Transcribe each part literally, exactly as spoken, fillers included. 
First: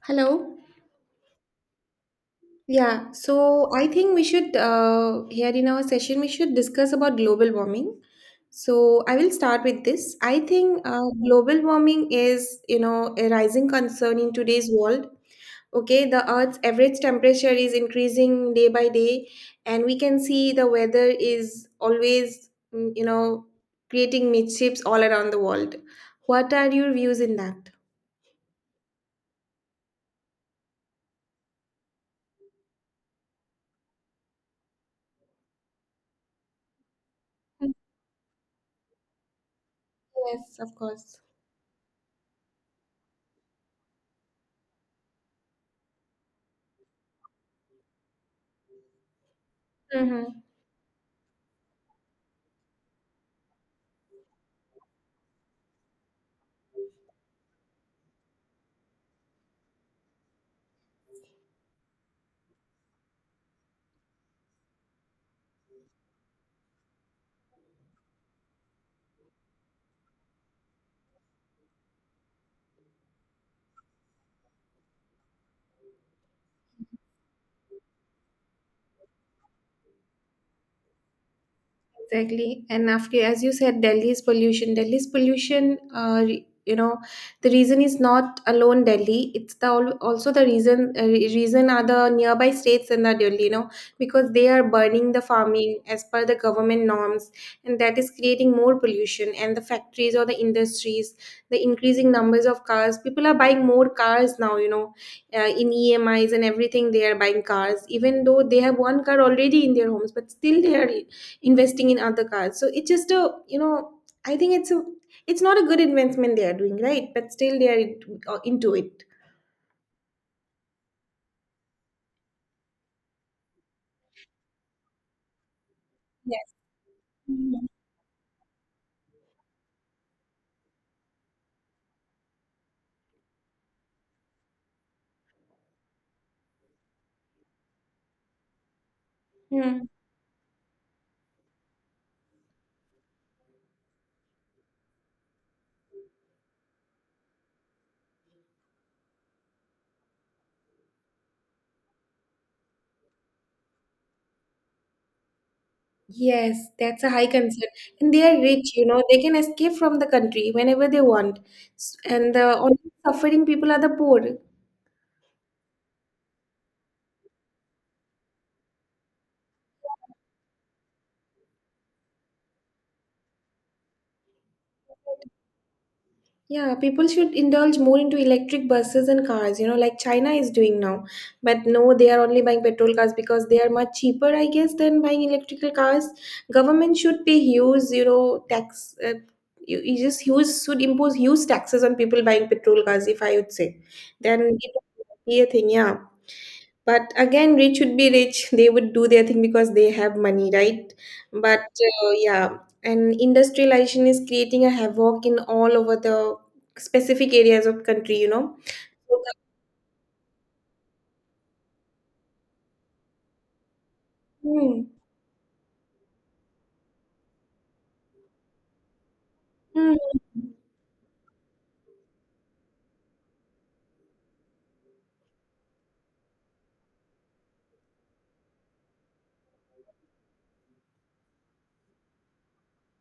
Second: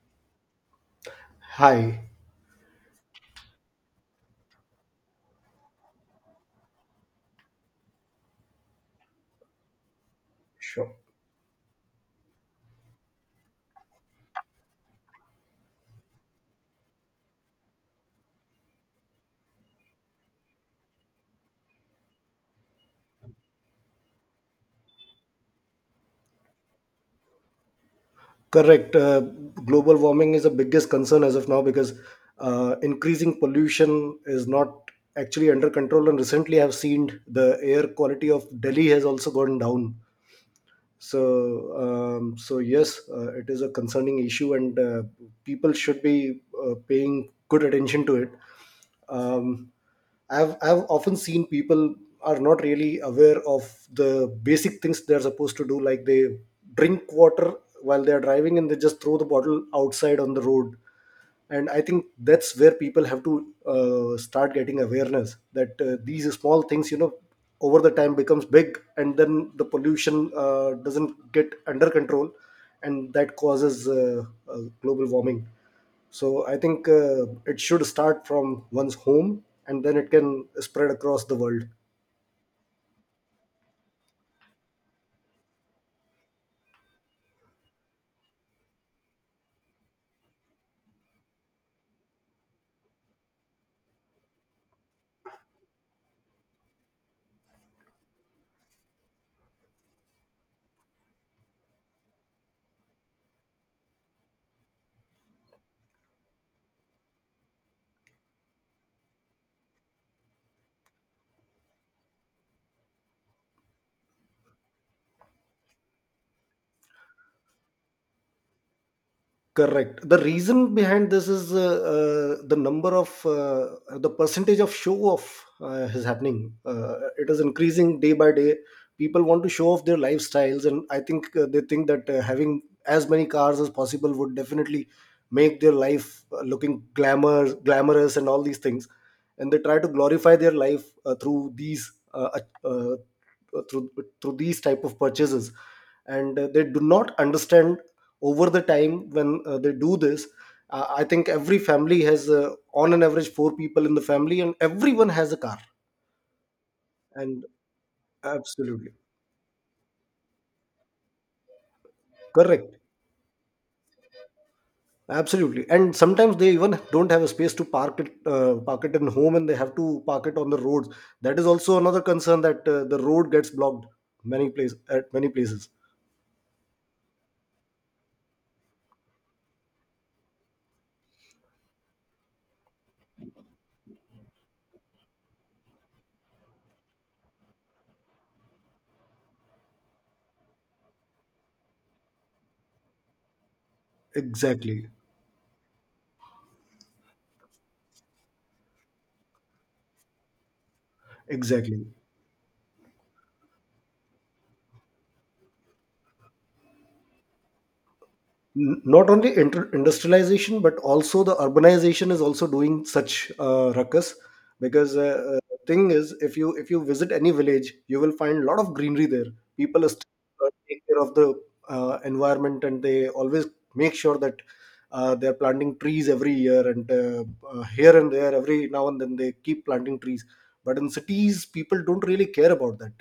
Hello. Hi. Yeah, so I think we should, uh, here in our session, we should discuss about global warming. So I will start with this. I think Sure. uh, global warming is, you know, a rising concern in today's world. Okay, the Earth's average temperature is increasing day by day, and we can see the weather is always, mm, you know, creating mischiefs all around the world. What are your views in that? Correct. Uh, global warming is the biggest concern as of now because uh, increasing pollution is not actually under control. And recently, I've seen the air quality of Delhi has also gone down. Yes, of course. so um, so yes, uh, it is a concerning issue, and uh, people should be uh, paying good attention to it um, Mm-hmm. I've, I've often seen people are not really aware of the basic things they're supposed to do, like they drink water while they're driving and they just throw the bottle outside on the road. And I think that's where people have to uh, start getting awareness, that uh, these small things you know over the time becomes big, and then the pollution uh, doesn't get under control, and that causes uh, uh, global warming. So I think uh, it should start from one's home, and then it can spread across the world. Exactly. And after, as you said, Delhi's pollution. Delhi's pollution, uh, re- you know, the reason is not alone Delhi. It's the al- also the reason uh, re- reason are the nearby states and the Delhi, you know, because they are burning the farming as per the government norms, and that is creating more pollution. And the factories or the industries, the increasing numbers of cars. People are buying more cars now, you know, uh, in E M I's and everything. They are buying cars, even though they have one car already in their homes, but still they are investing in other cars. So it's just a, you know I think it's a, it's not a good investment they are doing, right? But still they are into, uh, into it. Correct. The reason behind this is uh, uh, the number of uh, the percentage of show off uh, is Yes. happening. Uh, it is Mhm. increasing day by day. People want to show off their lifestyles, and I think uh, they think that uh, having as many cars as possible would definitely make their life uh, looking glamour, glamorous, and all these things. And they try Hmm. to glorify their life uh, through these uh, uh, uh, through through these type of purchases. And uh, they do not understand, over the time when uh, they do this, uh, I think every family has uh, on an average four people in the family, and everyone has a car, Yes, that's a high and concern. And they are rich, you absolutely, know, they can escape from the country whenever they want. S- And the correct, only suffering people are the poor. absolutely. And sometimes they even don't have a space to park it, uh, park it in home, and they have to park it on the roads. That is also another concern, that uh, the road gets blocked many places at many places. Yeah, people should indulge more into electric buses and cars, you know, like China is doing now. But no, they are only buying petrol cars because they are much cheaper, I guess, than buying electrical cars. Government should pay huge, you know, tax. Uh, you, you just huge should impose huge taxes on people buying petrol cars, if I would say. Then it Exactly, would be a thing. Yeah, but again, rich would be rich. They would do their thing because they have money, right? But exactly. uh, yeah. And industrialization is creating a havoc in all over the specific areas of country you know n- Not only inter- industrialization but also the urbanization is also doing such uh, ruckus, Hmm. because uh, uh, thing is, if you if you visit any village you will find a lot of greenery there. People Hmm. still uh, take care of the uh, environment, and they always make sure that uh, they are planting trees every year, and uh, uh, here and there, every now and then, they keep planting trees. But in cities people don't really care about that.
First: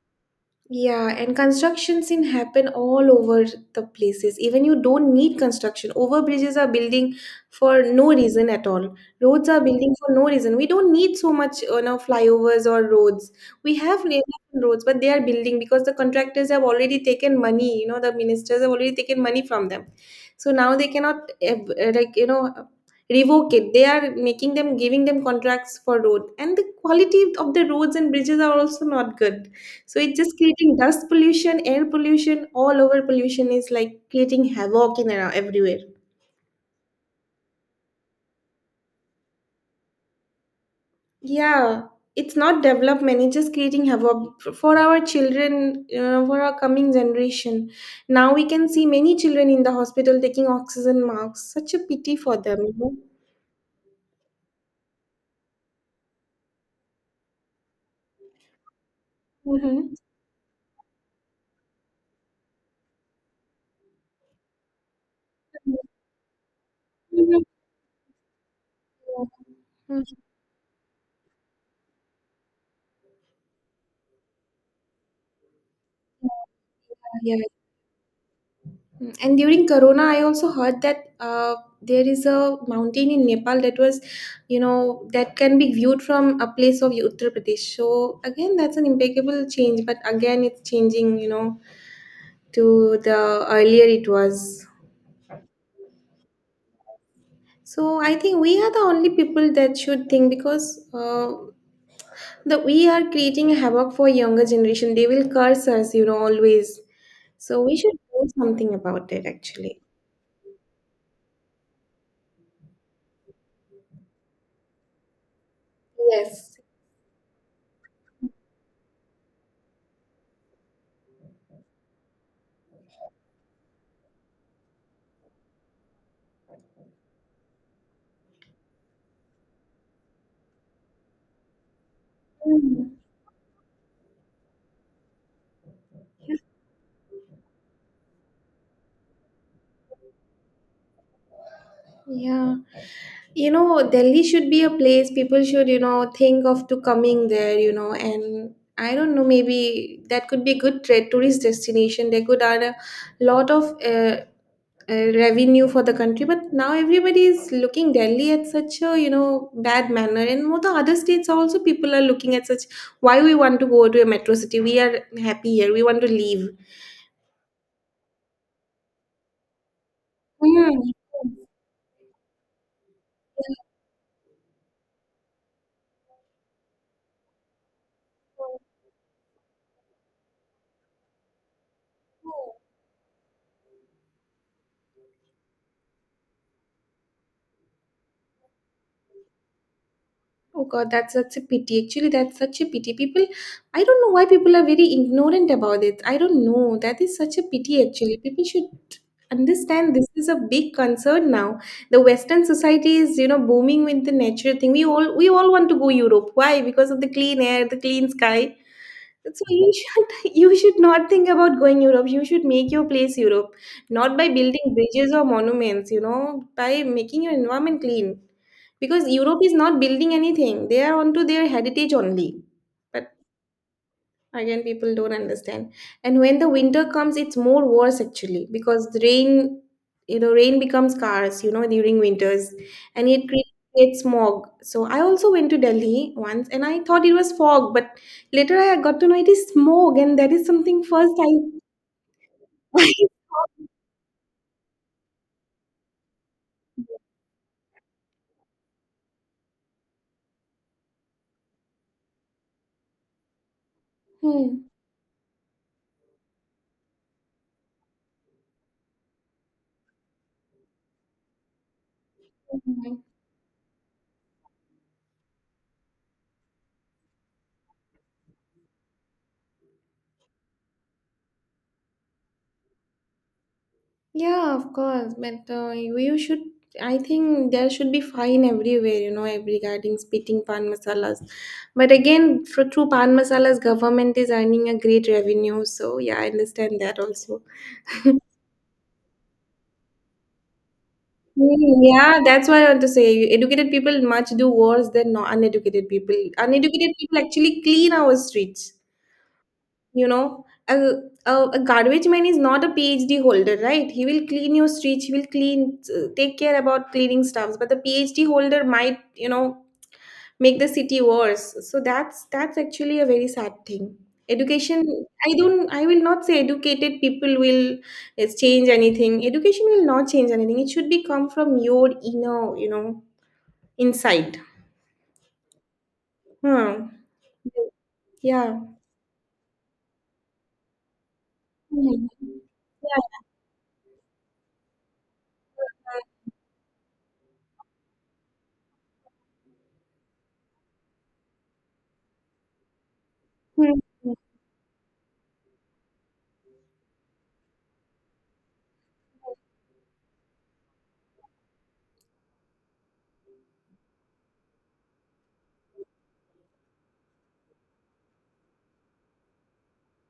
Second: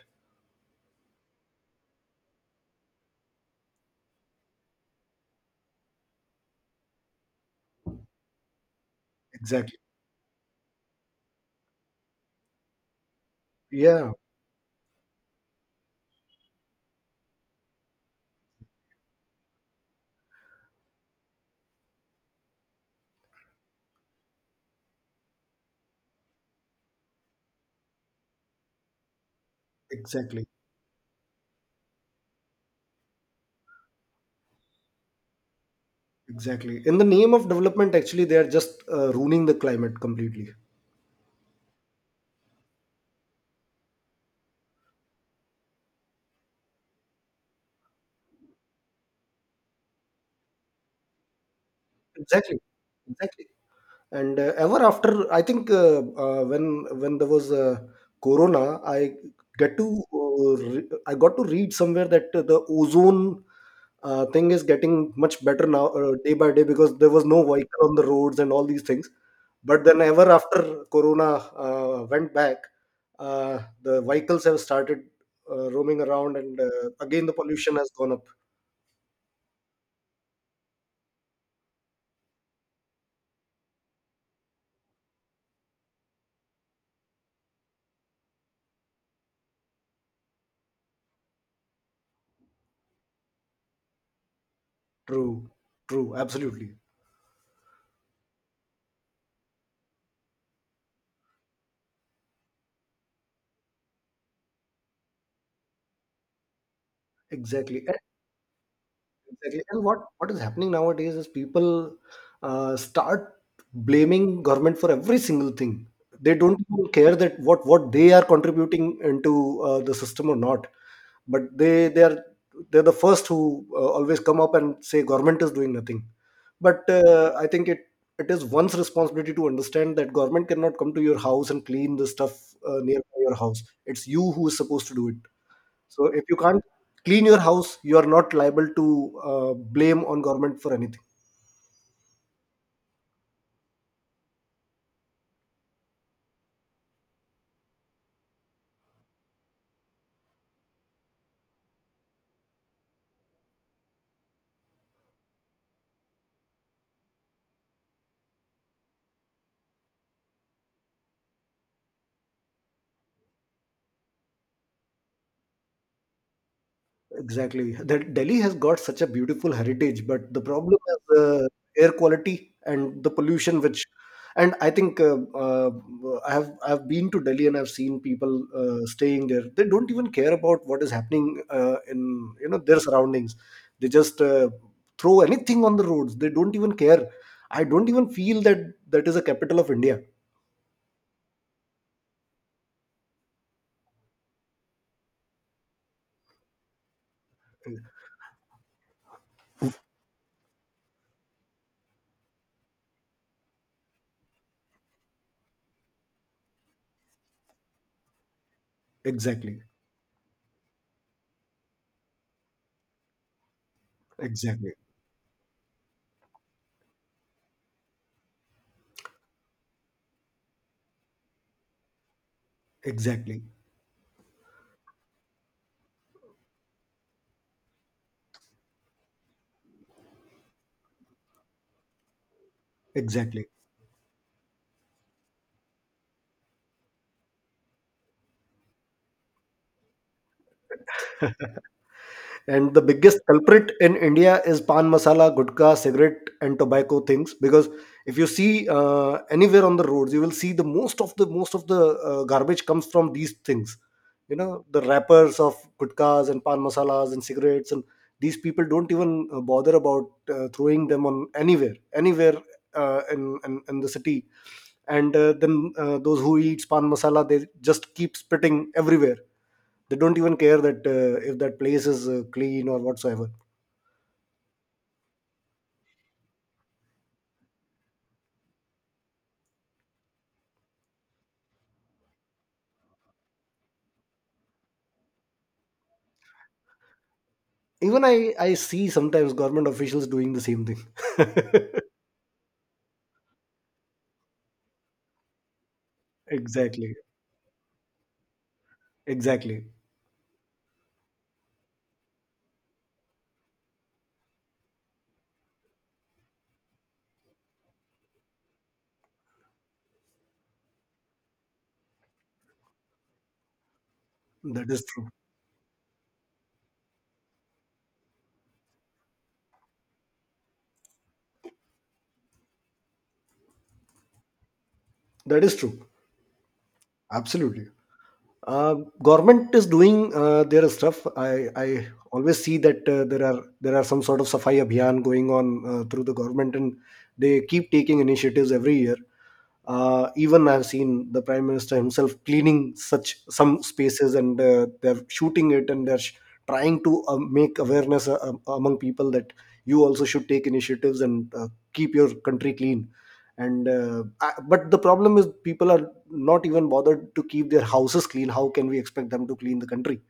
Yeah, and construction scene happen all over the places. Even you don't need construction. Over bridges are building for no reason at all. Roads are Exactly, building for no reason. We don't need so much uh, you know flyovers or roads. We have yeah, enough roads, but they are building because the contractors have already taken money. You know, the ministers have already taken money from them. So now they cannot eh, eh, like, you know revoke it. They are making them giving them contracts for road, and the quality of the roads and bridges are also not good, so it's just exactly. creating dust pollution, air pollution, all over pollution is like creating havoc in around everywhere. Exactly. In the name of development, actually, they are just uh, ruining the climate completely. Yeah, it's not development, it's just creating havoc f- for our children, you know, for our coming generation. Now we can see many children in the hospital taking oxygen masks. Such a pity for them, Exactly. you know. Exactly. And uh, ever after, I think uh, uh, when when there was uh, Corona, I get to Mm-hmm. uh, re- I got to read somewhere that the ozone uh, thing is getting much better now uh, day by day, because there was no vehicle on the roads and all these things. But then Yeah, ever after Corona uh, went back, uh, the vehicles have started uh, roaming around, and uh, again the yeah. pollution has gone up. Mm, And during Corona, I also heard that uh, there is a mountain in Nepal that was, you know, that can be viewed from a place of Uttar Pradesh. So again, that's an impeccable change, but again, it's changing, you know, to the earlier it was. True, true, absolutely, So I think we are the only people that should think because uh, the we are creating havoc for younger generation. They will curse us, you know, always. So we exactly, should and- do something about it, exactly. actually. And what what is happening nowadays is, people uh, start blaming government for every single thing. They Yes. don't even care that what what they are contributing into uh, the system or not. But they they are they're the first who uh, always come up and say government is doing nothing. But uh, I think, it it is one's responsibility to understand that government cannot come to your house and clean the stuff uh, Mm, nearby your house. It's you who is supposed to do it. So if you can't clean your house, you are not liable to uh, blame on government for anything. yeah. you know delhi should be a place people should you know think of to coming there, you know and I don't know, maybe that could be a good tra- tourist destination. They could add a lot of uh, uh, revenue for the country, but now everybody is looking delhi at such a you know bad manner. And more, the other states also people are looking at such, why we want to go to a metro city? We are happy here, we want to leave. Exactly. That Delhi has got such a beautiful heritage, but the problem is the air quality and the pollution, which, and I think uh, uh, I have I've been to Delhi, and I've seen people uh, staying there. They don't even care about what is happening uh, in you Hmm. know their surroundings. They just uh, throw anything on the roads. They don't even care. I don't even feel that that is a capital of India. Oh God, that's such a pity. Actually, that's such a pity. People, I don't know why people are very ignorant about it. I don't know. That is such a pity, actually. People should understand this is a big concern now. The Western society is, you know, booming with the natural thing. We all we all want to go Europe. Why? Because of the clean air, the clean sky. So Exactly. you should you should not think about going Europe. You should make your place Europe, not by building Exactly. bridges or monuments, you know, by making your environment clean. Because Europe is not building anything. They are onto their heritage only. Exactly. Again, people don't understand. And when the winter comes, it's more worse, actually, because the rain you know rain becomes scarce, you know during winters. And it cre- Exactly. creates smog. So I also went to Delhi once and I thought it was fog, but later I got to know it is smog. And that is something first I And the biggest culprit in India is pan masala, gutka, cigarette, and tobacco things. Because if you see uh, anywhere on the roads, you will see the most of the most of the uh, garbage comes from these things. You know, the wrappers of gutkas and pan masalas and cigarettes, and these people don't even uh, bother about uh, throwing them on anywhere, anywhere Hmm. uh, in, in in the city. And uh, then uh, those who eat pan masala, they just keep spitting everywhere. They don't even care that uh, if that place is uh, clean or whatsoever. Yeah, of course, but uh, you you should. I think there should be fine everywhere, you know, ev- regarding spitting pan masalas. But again, for, through pan masalas, government is earning a great revenue. So yeah, I understand that also. Even i i see sometimes government officials doing the same thing. Mm, yeah, that's what I want to say. Educated people much do worse than non uneducated people. Uneducated Exactly, people actually clean our streets. exactly. you know a, a, a garbage man is not a phd holder, right? He will clean your streets. He will clean, uh, take care about cleaning stuffs. But the phd holder might you know make the city worse. So that's that's actually a very sad thing. That Education, is true, i don't I will not say educated people will uh, change anything. Education will not change anything. It should be come from your inner, you know inside. that is true, Hmm. absolutely. Yeah. Uh, Government is doing uh, their stuff. I, I Hmm. always see that uh, Yeah. there are there are some sort of Safai Abhiyan going on uh, through the government, and they keep taking initiatives every year. Uh, even I've seen the Prime Minister himself cleaning such some Hmm. spaces, and uh, they're shooting it, and they're sh- trying to uh, make awareness uh, um, among people, that you also should take initiatives and uh, keep your country clean and uh, I, but the problem is people are not even bothered to keep their houses clean. How can we expect them to clean the country?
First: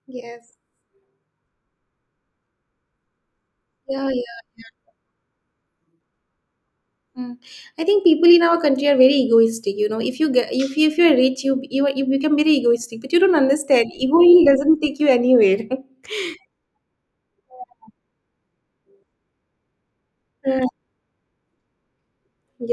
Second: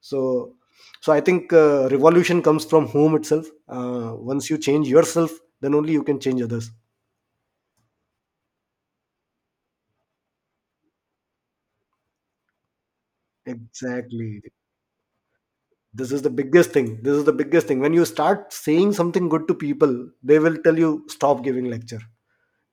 so Yes. so I think uh, revolution comes from home itself. Yeah. Uh, Yeah. once you change yourself, then only you can change others. Mm. I think people in our country are very egoistic. You know, if you get if you if you're rich, you you you become very egoistic. But you don't understand. Ego Exactly. doesn't take you anywhere. this is the biggest thing this is the biggest thing when you start saying something good to people, they will Mm. tell you, stop giving lecture,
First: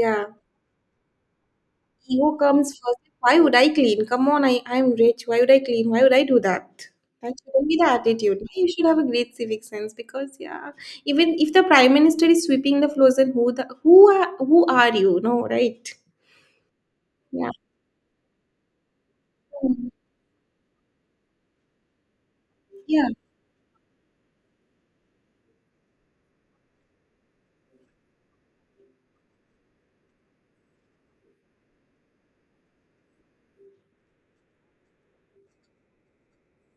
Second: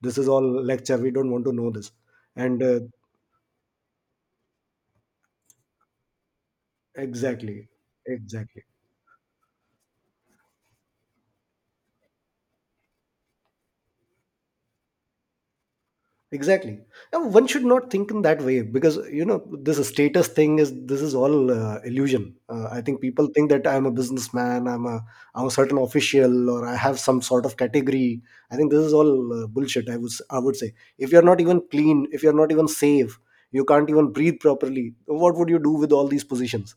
this is all lecture, we don't want to know this. ego And comes uh, first. Why would I clean? Come on, I I'm rich. Why would I clean? Why would I do that? That shouldn't Exactly, be the attitude. exactly. You should have a great civic sense because yeah, even if the prime minister is sweeping the floors, and who the who are who are you? No, right? Exactly. And one Yeah, should not think in that way, because you know, this status thing is this is all uh, illusion. Uh, I think yeah. people think that I'm a businessman, I'm a I'm a certain official, or I have some sort of category. I think this is all uh, bullshit. I would s- I would say, if you're not even clean, if you're not even safe, you can't even breathe properly. What would you do with all these positions?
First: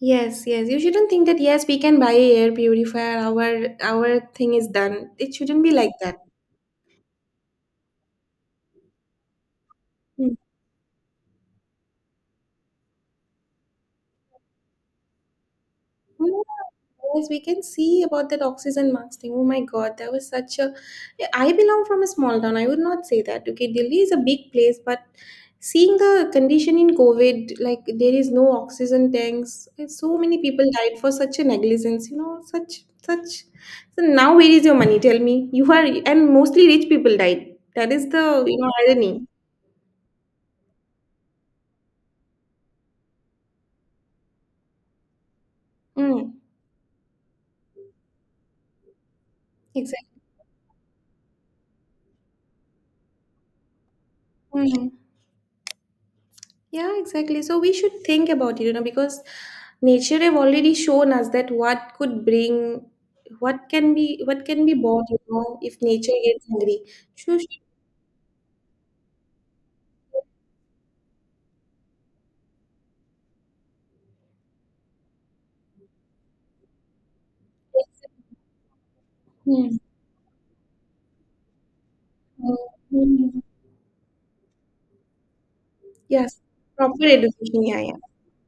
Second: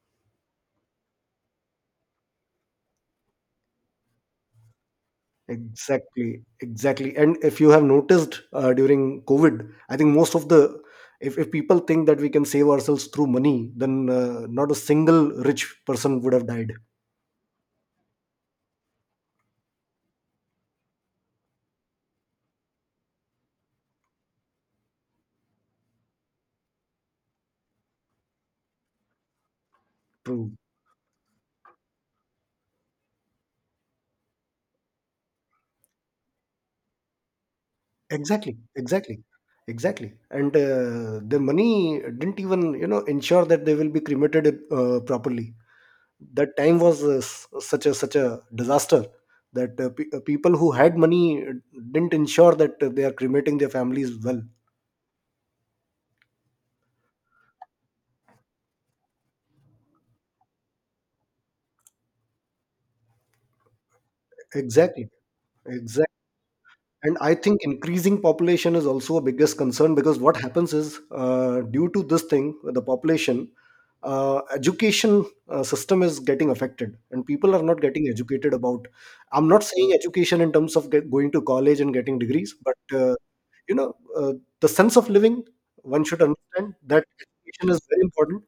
Yes, yes. You shouldn't think that yes, we can buy a air purifier, our our thing is done. It shouldn't be like that. Exactly, exactly. And if you have noticed uh, during COVID, I think, most of the if, if people think that we can save ourselves through money, then uh, not a single rich person would Yeah. have died. Yes, we can see about that oxygen mask thing. Oh my God, that was such a. Yeah, I belong from a small town. I would not say that. Okay, Delhi is a big place, but seeing the condition in COVID, like there is no oxygen tanks. And so many True. people died for such a negligence. You know, such such. So now where is your money? Tell me. You are and mostly rich people died. That is the you Exactly, know exactly, irony. exactly. And uh, the money didn't even you know ensure that they will be cremated uh, properly. Mm, That time was uh, s- such a such a disaster, that uh, pe- uh, exactly. people who had money didn't ensure that uh, they are cremating their families well. Mm. Yeah, exactly. So we should think about it, you know, because nature have already shown us that what could bring, what can be, what can be bought, Exactly, you know, if exactly. nature gets hungry. And I Sure, think sure. increasing population is also a biggest concern, because what happens is, uh, due to this thing, the population, uh, education uh, system is getting affected, and people are not getting educated about. I'm not Hmm. saying education in terms of get, going to college and getting degrees, but uh, Mm. you know, uh, the sense of living, one should Yes, understand proper that education. education is Yeah, yeah, very important.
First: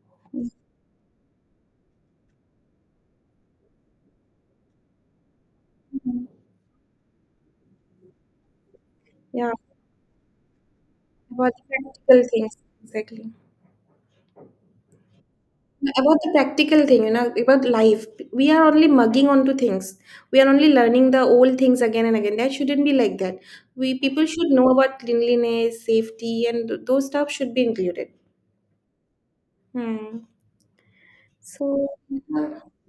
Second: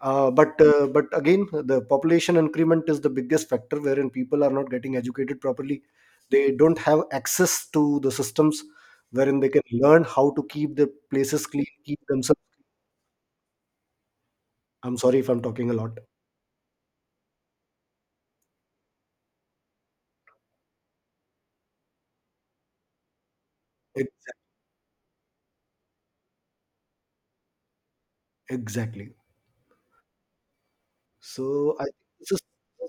Uh, but uh, but again, the population increment is the biggest factor, wherein people are not getting educated properly. They don't have access to the systems wherein they yeah. can learn how to keep the places About the clean, keep practical themselves. things, exactly. I'm sorry if I'm talking a lot. About the practical thing, you know, about life, we are only mugging onto things. We are only learning the old things again and again. That shouldn't be like that. We people Exa- should know about cleanliness, safety, and th- those stuff should be included. exactly. Hmm. So I So, this is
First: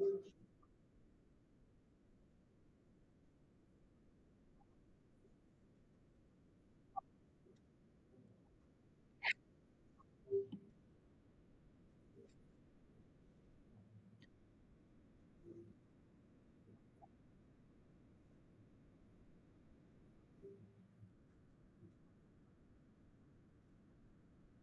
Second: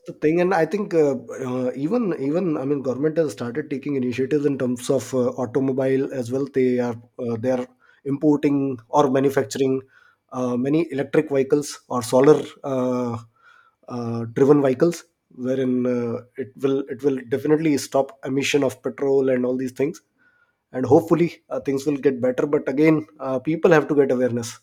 the thing. And I think uh, uh, even even I mean, government has started taking initiatives in terms of uh, automobile as well. They are uh, they are importing or manufacturing uh, many electric vehicles or solar uh, uh, driven vehicles, wherein uh, it will it will definitely stop emission of petrol and all these things. And hopefully uh, things will get better. But again, uh, people have to get awareness.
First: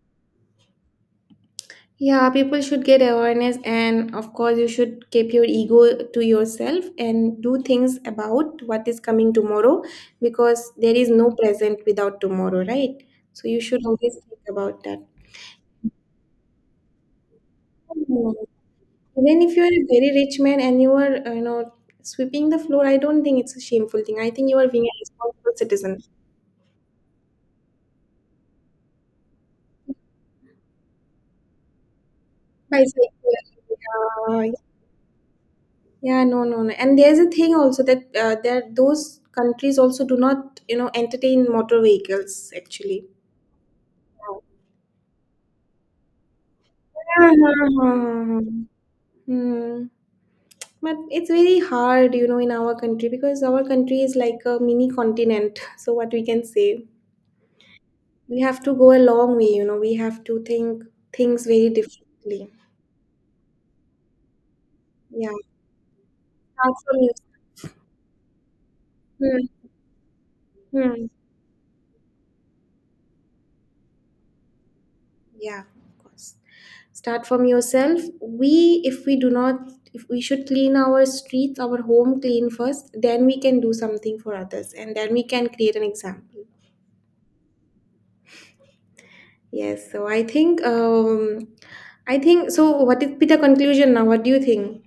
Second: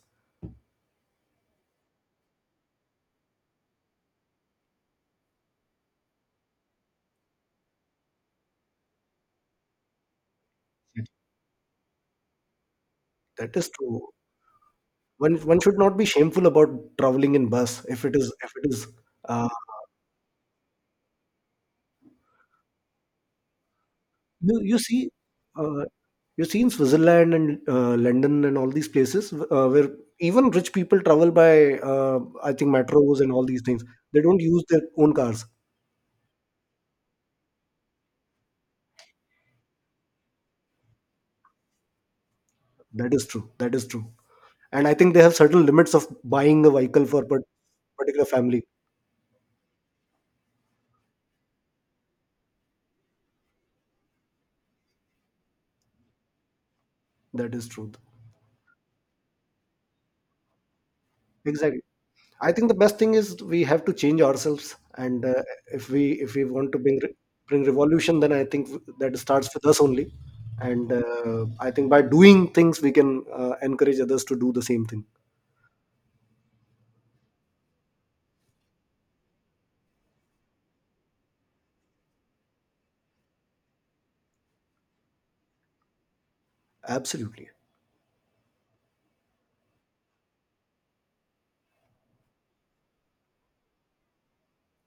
yeah, people should get awareness, and of course, you should keep your ego to yourself and do things about what is coming tomorrow, because there is no present without tomorrow, right? So That you is should true. always think about one one should not be shameful about traveling in bus if it is that. if it is Even uh, if you are a very rich man and you are, uh, you know, sweeping the floor, I don't think it's a shameful thing. I think you you are you being a see responsible uh, citizen. you see in Switzerland and uh, London and all these places uh, where even rich people travel by uh, I think Bicycle. metros and all these things. They don't Yeah, use their own cars. yeah, no, no, no. And there's a thing also that uh, there those countries also do not, you know, entertain motor vehicles actually. That is true, that is true. Uh-huh. And I think they have certain limits of buying a vehicle for part- particular family. Hmm. But it's very hard, you know, in our country because our country is like a mini continent. So what we can say. That is true. We have to go a long way, you know, we have to think things very Exactly. differently. I think the best thing is, we have to change ourselves. And Yeah, uh, if we if we want start to from bring re- bring revolution, then I think that starts with yourself. us only. Hmm, And hmm. uh, I think by doing things we can uh, encourage others to do the same thing. Yeah, of course. Start from yourself. We, if we do not, if we should clean our streets, our home clean first, then we can do something for others, and then we can create an example. Absolutely. Yes, so I think, um, I think, so what is be the conclusion now? What do you think?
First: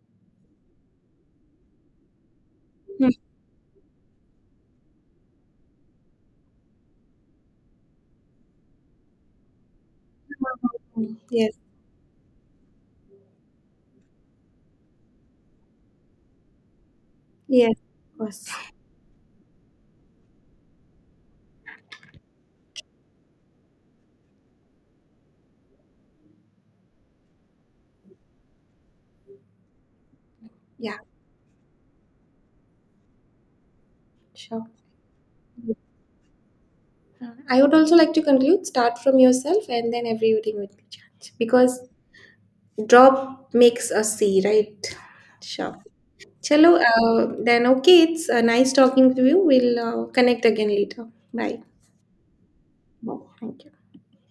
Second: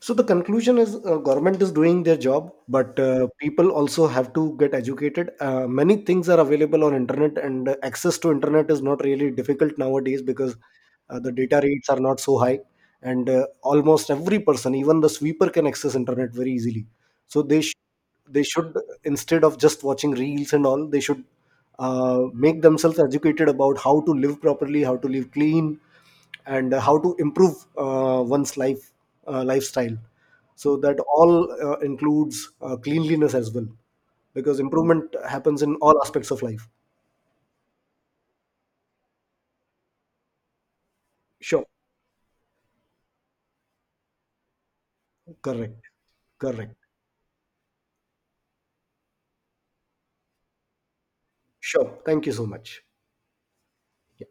So the conclusion is, uh, government is doing their job, but Hmm, uh, people also have to get educated. Uh, many things are available on internet, and uh, access to internet is not really difficult nowadays, because hmm. uh, the Yes, data rates are not so high, and uh, almost every person, even the sweeper, can access internet very easily. So they yes, sh- of they course. should instead of just watching reels and all, they should uh, make themselves educated about how to live properly, how to live clean, and uh, how to improve uh, one's life uh, lifestyle, so Yeah, that all uh, includes uh, cleanliness as well, because sure. improvement happens in all aspects of life. Uh, I would also like to conclude start from yourself and then everything will be changed Sure. because drop makes a sea, right? Sure. Correct, correct. Chalo, uh, then okay, it's uh, nice talking to you. We'll uh, connect again later. Bye. Sure, thank you so much. Bye. Thank you. Yeah.